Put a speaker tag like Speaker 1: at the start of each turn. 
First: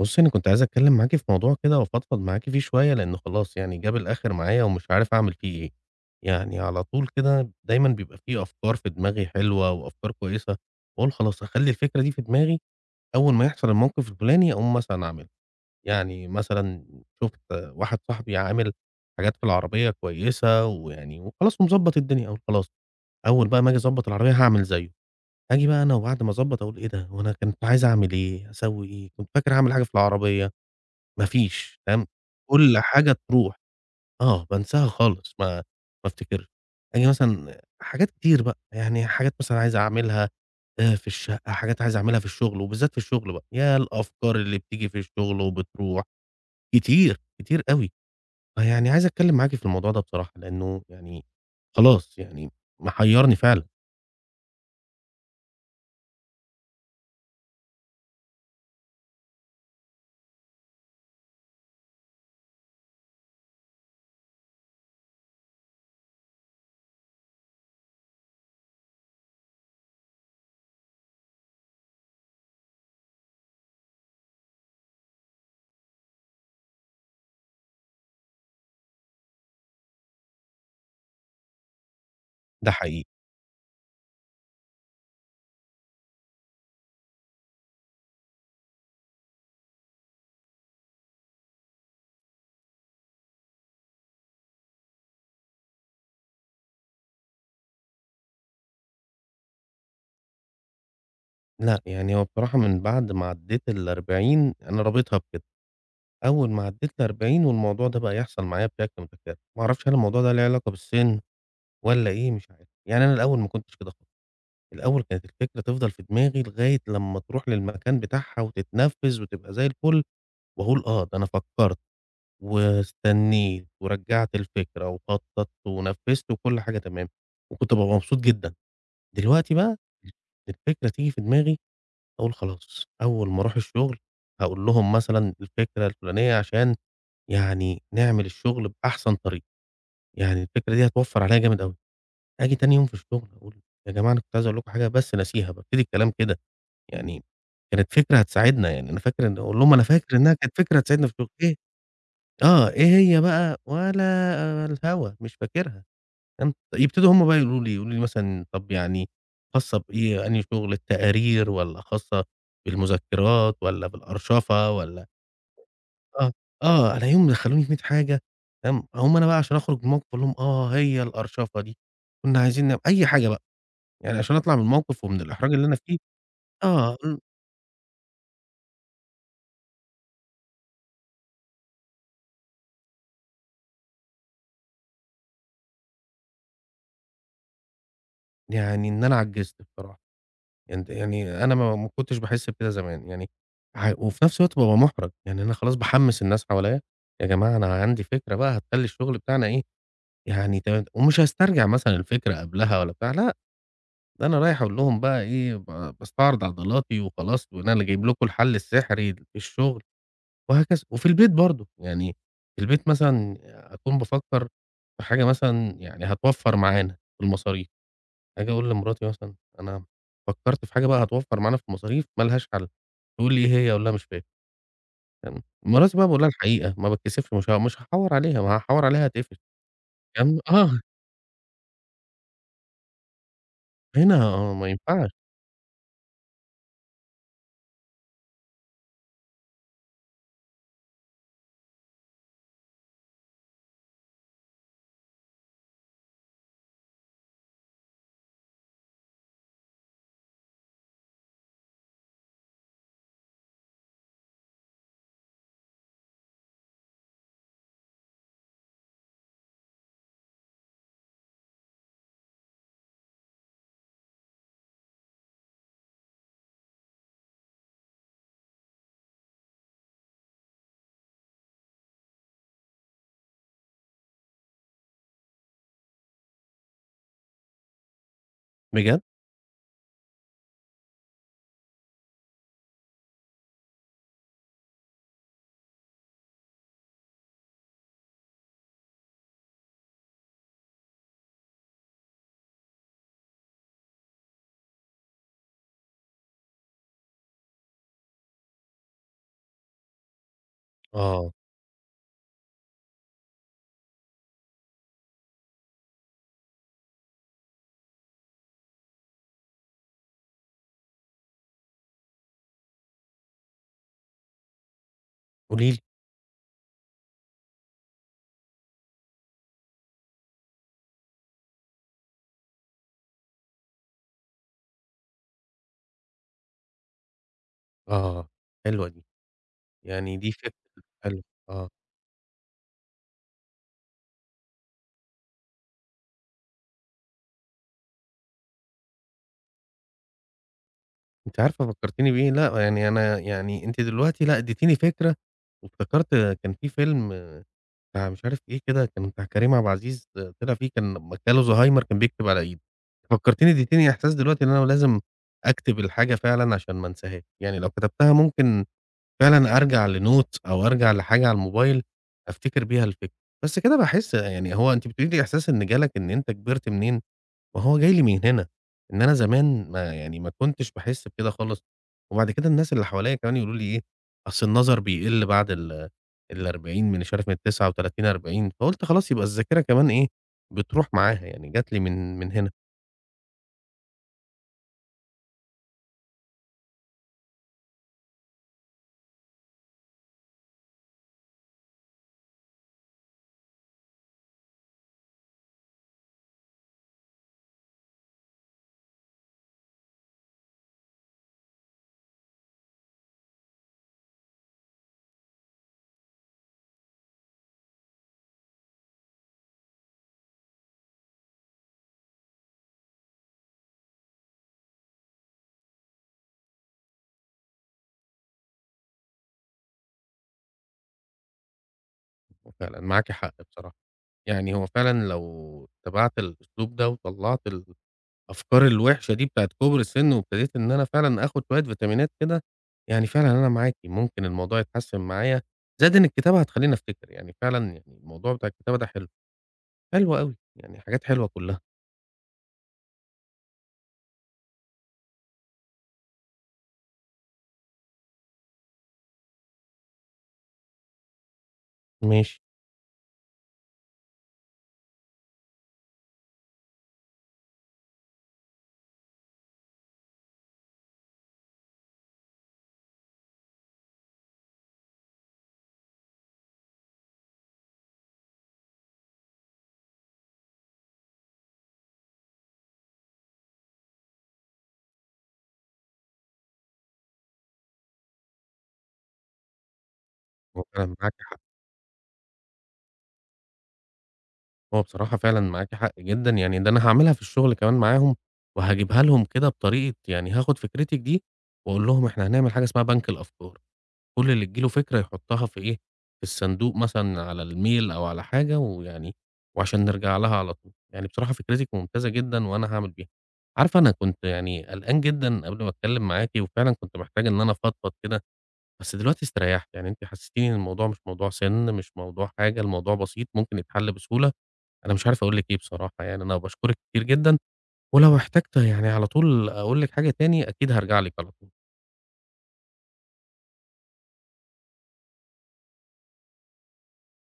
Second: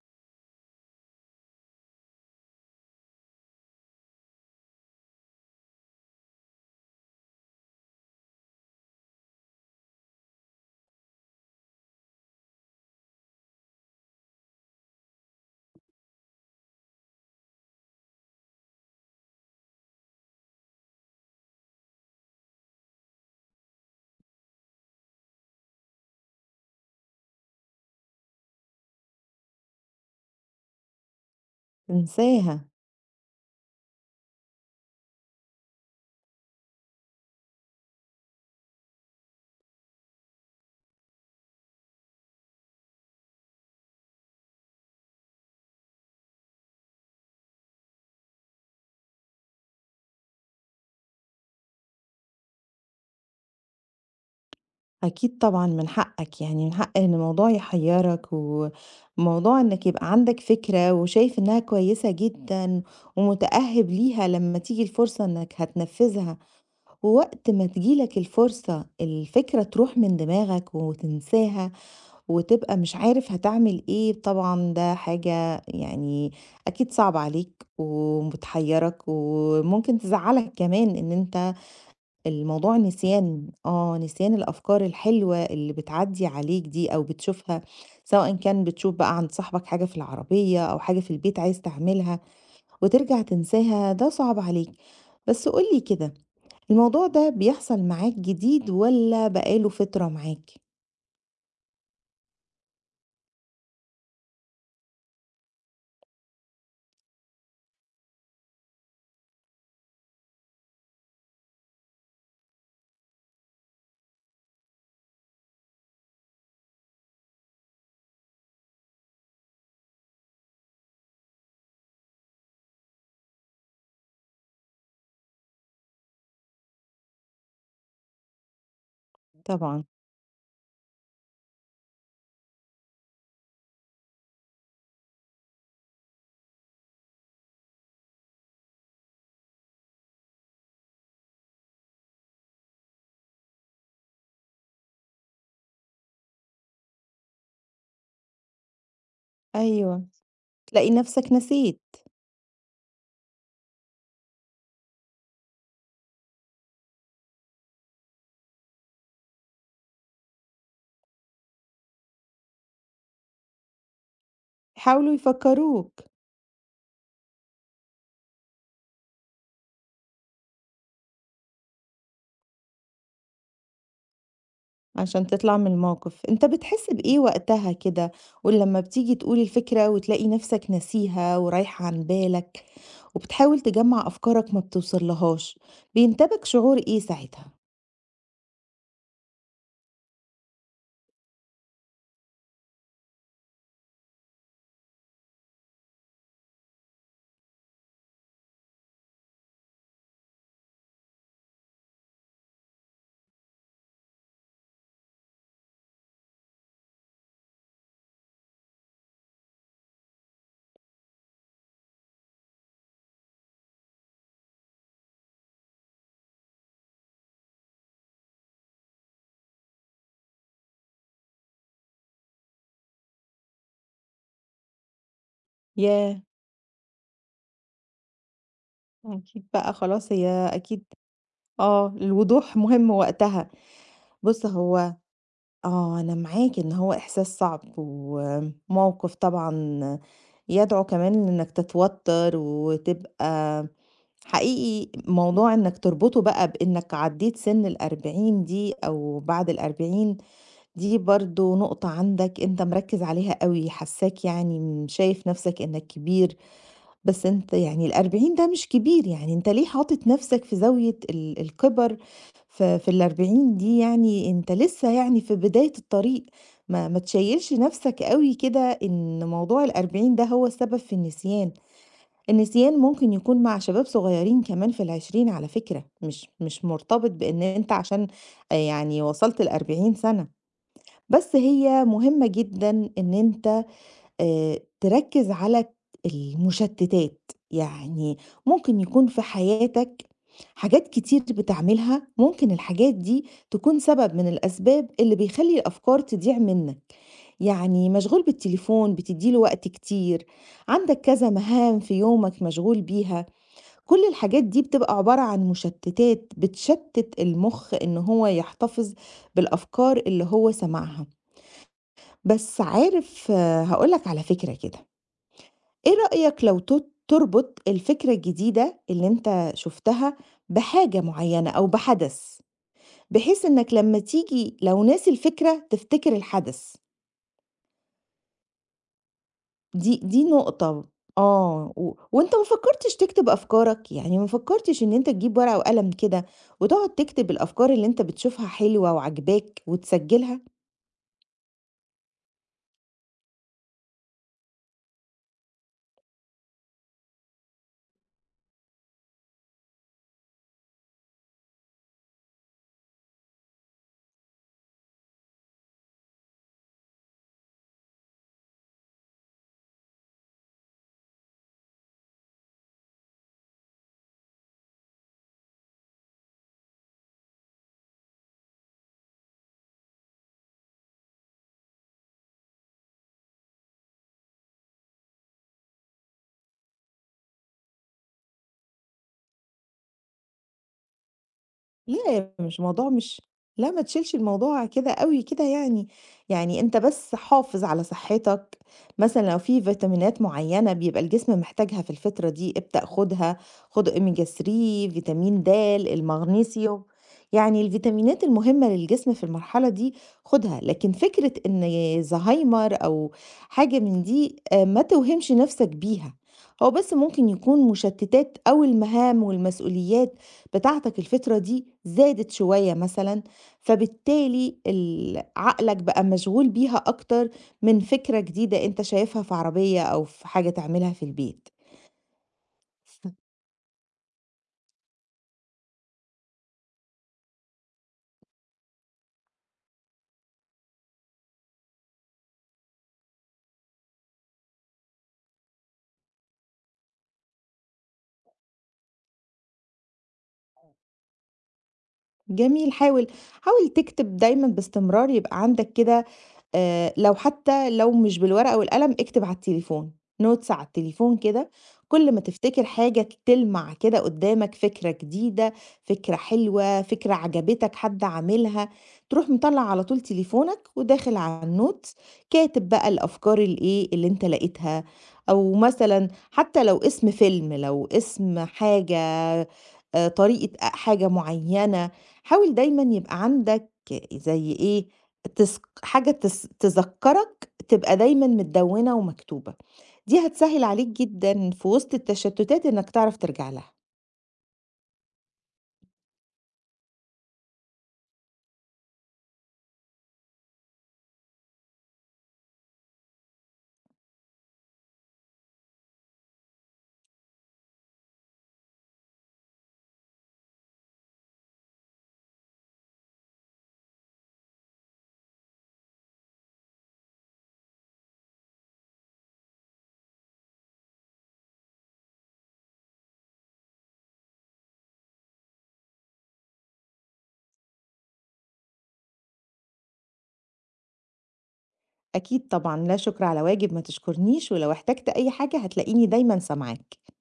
Speaker 1: بُصّي، أنا كنت عايز أتكلّم معاكِ في موضوع كده وأفضفض معاكِ فيه شوية، لإن خلاص يعني جاب الآخر معايا ومش عارف أعمل فيه إيه. يعني على طول كده دايمًا بيبقى في أفكار في دماغي حلوة وأفكار كويسة، وأقول خلاص هاخلّي الفكرة دي في دماغي، أول ما يحصل الموقف الفلاني أقوم مثلًا أعملها. يعني مثلًا شُفت واحد صاحبي عامل حاجات في العربية كويسة ويعني وخلاص ومضبّط الدنيا، أقول خلاص أول بقى ما آجي أضبّط العربية هاعمل زيه. آجي بقى أنا وبعد ما أضبّط أقول إيه ده، هو أنا كنت عايز أعمل إيه، أسوّي إيه، كنت فاكر هاعمل حاجة في العربية، ما فيش تمام،
Speaker 2: انساها،
Speaker 1: كل حاجة تروح، آه، بانساها خالص ما افتكرش. آجي مثلًا حاجات كتير بقى، يعني حاجات مثلًا عايز أعملها في الشقة، حاجات عايز أعملها في الشغل وبالذات في الشغل بقى، يا الأفكار اللي بتيجي في الشغل وبتروح، كتير، كتير أوي. فيعني عايز أتكلّم معاكِ في الموضوع ده بصراحة، لإنه يعني خلاص يعني محيّرني فعلًا،
Speaker 2: أكيد طبعًا من حقك، يعني من حق إن الموضوع يحيرك، وموضوع إنك يبقى عندك فكرة وشايف إنها كويسة جدًا ومتأهب ليها لما تيجي الفرصة إنك هتنفذها، ووقت ما تيجي لك الفرصة الفكرة تروح من دماغك وتنساها، وتبقى مش عارف هتعمل إيه، طبعًا ده حاجة يعني أكيد صعبة عليك وبتحيرك، وممكن تزعلك كمان إن أنت
Speaker 1: ده
Speaker 2: الموضوع
Speaker 1: حقيقي.
Speaker 2: نسيان نسيان الأفكار الحلوة اللي بتعدّي عليك دي أو بتشوفها، سواء كان بتشوف بقى عند صاحبك حاجة في العربية أو حاجة في البيت عايز تعملها وترجع تنساها، ده صعب عليك. بس قُل لي كده، الموضوع ده بيحصل معاك جديد والّا بقى له فترة معاك؟
Speaker 1: لأ، يعني هو بصراحة من بعد ما عدّيت ال40 أنا رابطها بكده. أول ما عدّيت ال40 والموضوع ده بقى يحصل معايا بشكل متكرر، ما أعرفش هل الموضوع ده ليه علاقة بالسِن والّا إيه مش عارف، يعني أنا الأول ما كنتش كده خالص، الأول كانت الفكرة تفضل في دماغي لغاية لمّا تروح للمكان بتاعها وتتنفّذ وتبقى زي الفُل وأقول آه، ده أنا فكّرت واستنّيت ورجّعت الفكرة وخطّطت ونفّذت وكل حاجة تمام، وكنت بابقى مبسوط جدًا. دلوقتي بقى
Speaker 2: طبعًا،
Speaker 1: الفكرة تيجي في دماغي أقول خلاص، أول ما أروح الشغل هاقول لهم مثلًا الفكرة الفُلانية عشان يعني نعمل الشغل بأحسن طريقة، يعني الفكرة دي هتوفّر عليَّ جامد أوي. آجي تاني يوم في الشغل أقول يا جماعة أنا كنت عايز أقول لكم حاجة بس ناسيها، بابتدي الكلام كده، يعني كانت فكرة هتساعدنا، يعني أنا فاكر إن أقول لهم أنا
Speaker 2: أيوه.
Speaker 1: فاكر إنها كانت فكرة
Speaker 2: تلاقي
Speaker 1: هتساعدنا في الشغل،
Speaker 2: نفسك
Speaker 1: إيه
Speaker 2: نسيت،
Speaker 1: آه، إيه هي بقى؟ ولا الهوا، مش فاكرها، فهمت؟ يبتدوا هم بقى يقولوا لي، يقولوا لي مثلًا طب يعني خاصة بإيه؟ أنهي شغل، التقارير والّا خاصة بالمذكرات والّا بالأرشفة والّا
Speaker 2: حاولوا يفكّروك.
Speaker 1: آه، آه، ألاقيهم دخّلوني في 100 حاجة تمام، هُم أنا بقى عشان أخرج من الموقف أقول لهم آه هي القرشفة دي، كنا عايزين نعم أي حاجة بقى، يعني عشان أطلع من الموقف ومن
Speaker 2: عشان
Speaker 1: الإحراج
Speaker 2: تطلع
Speaker 1: اللي
Speaker 2: من
Speaker 1: أنا فيه
Speaker 2: الموقف، أنت بتحس
Speaker 1: آه،
Speaker 2: بإيه وقتها كده، ولمّا بتيجي تقول الفكرة وتلاقي نفسك ناسيها ورايحة عن بالك، وبتحاول تجمّع أفكارك ما بتوصلهاش، بينتابك شعور إيه ساعتها؟
Speaker 1: يعني إن أنا عجزت بصراحة، يعني يعني أنا ما كنتش باحس بكده زمان، يعني وفي نفس الوقت بابقى مُحرج، يعني أنا خلاص باحمّس الناس حواليّا، يا جماعة أنا عندي فكرة بقى هتخلّي الشغل بتاعنا إيه، يعني ومش هاسترجع مثلًا الفكرة قبلها والّا بتاع لأ. أنا رايح أقول لهم بقى إيه، باستعرض عضلاتي وخلاص، وإن أنا اللي جايب لكم الحل السحري في الشغل وهكذا، وفي البيت برضه، يعني في البيت مثلًا أكون بافكّر في حاجة مثلًا يعني هتوفّر معانا في المصاريف، آجي أقول لمراتي مثلًا أنا فكّرت في حاجة بقى هتوفّر معانا في المصاريف ما لهاش حل، تقول لي: "إيه هي؟" أقول لها: "مش فاكر." تمام، مراتي بقى باقول
Speaker 2: ياه!
Speaker 1: لها الحقيقة، ما باتكسفش مش هاحوّر عليها، ما هاحوّر عليها هاتقفش،
Speaker 2: أكيد بقى خلاص
Speaker 1: الكلام
Speaker 2: هي
Speaker 1: آه،
Speaker 2: أكيد آه، الوضوح مهم وقتها،
Speaker 1: هنا
Speaker 2: بُص
Speaker 1: آه، ما
Speaker 2: هو
Speaker 1: ينفعش،
Speaker 2: آه، أنا معاك إن هو إحساس صعب وموقف طبعًا يدعو كمان إنك تتوتر وتبقى حقيقي موضوع إنك تربطه بقى بإنك عديت سن ال40 دي أو بعد ال40 دي برضه نقطة عندك أنت مركز عليها أوي، حاساك يعني شايف نفسك إنك كبير، بس أنت يعني ال40 ده مش كبير، يعني أنت ليه حاطط نفسك في زاوية الكِبَر في ال40 دي يعني أنت لسه يعني في بداية الطريق، ما تشيّلش نفسك أوي كده إن موضوع ال40 ده هو السبب في النسيان. النسيان ممكن يكون مع شباب صغيرين كمان في العشرين على فكرة مش مرتبط بإن أنت عشان آه،
Speaker 1: بجد؟
Speaker 2: يعني وصلت 40 سنة بس هي مهمة جدا إن أنت تركّز على المشتتات، يعني ممكن يكون في حياتك حاجات كتير بتعملها، ممكن الحاجات دي تكون سبب من الأسباب اللي بيخلّي الأفكار تضيع منك، يعني مشغول بالتليفون بتدّي له وقت كتير، عندك كذا
Speaker 1: آه،
Speaker 2: مهام في يومك مشغول بيها، كل الحاجات دي بتبقى عبارة عن مشتتات بتشتت المُخ إن هو يحتفظ بالأفكار اللي هو سمعها، بس عارف هاقول لك على فكرة كده،
Speaker 1: قولي لي،
Speaker 2: إيه رأيك لو تربط الفكرة الجديدة اللي أنت شُفتها بحاجة معيّنة أو بحدث، بحيث إنّك لمّا تيجي لو ناسي الفكرة تفتكر الحدث،
Speaker 1: آه، حلوة دي.
Speaker 2: دي
Speaker 1: يعني
Speaker 2: دي
Speaker 1: دي فكرة
Speaker 2: نقطة
Speaker 1: حلوة، آه،
Speaker 2: آه، وأنت ما فكّرتش تكتب أفكارك؟ يعني ما فكّرتش إن أنت تجيب ورقة وقلم كده وتقعد تكتب الأفكار اللي أنت بتشوفها حلوة وعاجباك وتسجّلها؟
Speaker 1: أنتِ عارفة فكّرتيني بإيه، لأ يعني أنا يعني أنتِ دلوقتي لأ اديتيني فكرة، وافتكرت كان في فيلم آه، بتاع مش عارف إيه كده، كان بتاع كريم عبد العزيز آه، طلع فيه كان لمّا جاله زهايمر كان بيكتب على إيده، فكّرتيني اديتيني إحساس دلوقتي إن أنا لازم أكتب الحاجة فعلًا عشان ما انساهاش، يعني لو كتبتها ممكن فعلًا أرجع لnotes أو أرجع لحاجة على الموبايل أفتكر بيها الفكرة، بس كده باحس يعني هو أنتِ بتقولي لي إحساس إن جالك إن أنت كبرت منين، ما هو جاي لي من هنا، إن أنا زمان ما يعني ما كنتش باحس بكده خالص، وبعد كده الناس اللي حواليّا كمان يقولوا لي إيه، أصل النظر بيقل بعد ال40 من مش عارف من 39 40 فقُلت خلاص يبقى الذاكرة كمان إيه، بتروح معاها يعني جات لي من
Speaker 2: لا،
Speaker 1: من هنا،
Speaker 2: مش موضوع مش لا ما تشيلش الموضوع كده أوي كده يعني، يعني أنت بس حافظ على صحتك، مثلًا لو في فيتامينات معيّنة بيبقى الجسم محتاجها في الفترة دي ابدأ خُدها، خُد أوميجا 3 فيتامين د، المغنيسيوم، يعني الفيتامينات المهمة للجسم في المرحلة دي خُدها، لكن فكرة إن زهايمر أو حاجة من دي ما توهمش نَفْسك بيها، هو بس ممكن يكون مشتتات أو المهام والمسؤوليات بتاعتك الفترة دي زادت شوية مثلًا، فبالتالي عقلك بقى مشغول بيها أكتر من فكرة جديدة أنت شايفها في عربية أو في حاجة تعملها في البيت.
Speaker 1: وفعلًا معاكِ
Speaker 2: ف
Speaker 1: حق بصراحة، يعني هو فعلًا لو اتبعت الأسلوب ده وطلّعت الأفكار الوحشة دي بتاعة كُبر السِن وابتديت إن أنا فعلًا آخُد شوية فيتامينات كده، يعني فعلًا أنا معاكِ، ممكن الموضوع يتحسّن معايا، زائد إن الكتابة هتخلّيني أفتكر، يعني فعلًا يعني الموضوع بتاع الكتابة ده حلو، حلو أوي، يعني حاجات حلوة كُلّها،
Speaker 2: جميل، حاول حاول تكتب دايمًا باستمرار، يبقى عندك كده لو حتى لو مش بالورقة والقلم، اكتب على التليفون، notes على التليفون كده، كل ما
Speaker 1: ماشي،
Speaker 2: تفتكر حاجة تلمع كده قدّامك فكرة جديدة، فكرة حلوة، فكرة عجبتك حد عاملها، تروح مطلّع على طول تليفونك وداخل على الnotes كاتب بقى الأفكار الإيه، اللي أنت لقيتها، أو مثلًا حتى لو اسم فيلم، لو اسم حاجة، طريقة حاجة معيّنة، حاول دايمًا يبقى عندك زي إيه، تس حاجة تذكّرك تبقى دايمًا متدوّنة ومكتوبة، دي
Speaker 1: هو
Speaker 2: هتسهِّل عليك
Speaker 1: فعلًا معاكِ حق،
Speaker 2: جدًا في وسط التشتُّتات إنّك تعرف ترجع لها،
Speaker 1: هو بصراحة فعلًا معاكِ حق جدًا، يعني ده أنا هاعملها في الشُغل كمان معاهم وهاجيبها لهم كده بطريقة يعني هاخُد فكرتِك دي وأقول لهم إحنا هنعمل حاجة اسمها بنك الأفكار. كل اللي تيجي له فكرة يحطها في إيه، في الصندوق مثلًا على الميل أو على حاجة ويعني وعشان نرجع لها على طول. يعني بصراحة فكرتِك ممتازة جدًا وأنا هاعمل بيها. عارفة أنا كنت يعني قلقان جدًا قبل ما أتكلم معاكِ وفعلًا كنت محتاج إن أنا أفضفض كده، بس دلوقتي استريحت. يعني أنتِ حسستيني إن الموضوع مش موضوع سِن، مش موضوع حاجة، الموضوع بسيط ممكن يتحل بسهولة. أنا مش عارف أقول لِك إيه بصراحة يعني، أنا باشكرِك كتير جدًا، ولو احتجت يعني على طول أقول لِك حاجة تاني أكيد هارجع لِك على طول.
Speaker 2: أكيد طبعًا لا شُكر على واجب، ما تشكرنيش، ولو احتجت أي حاجة هتلاقيني دايمًا سامعاك.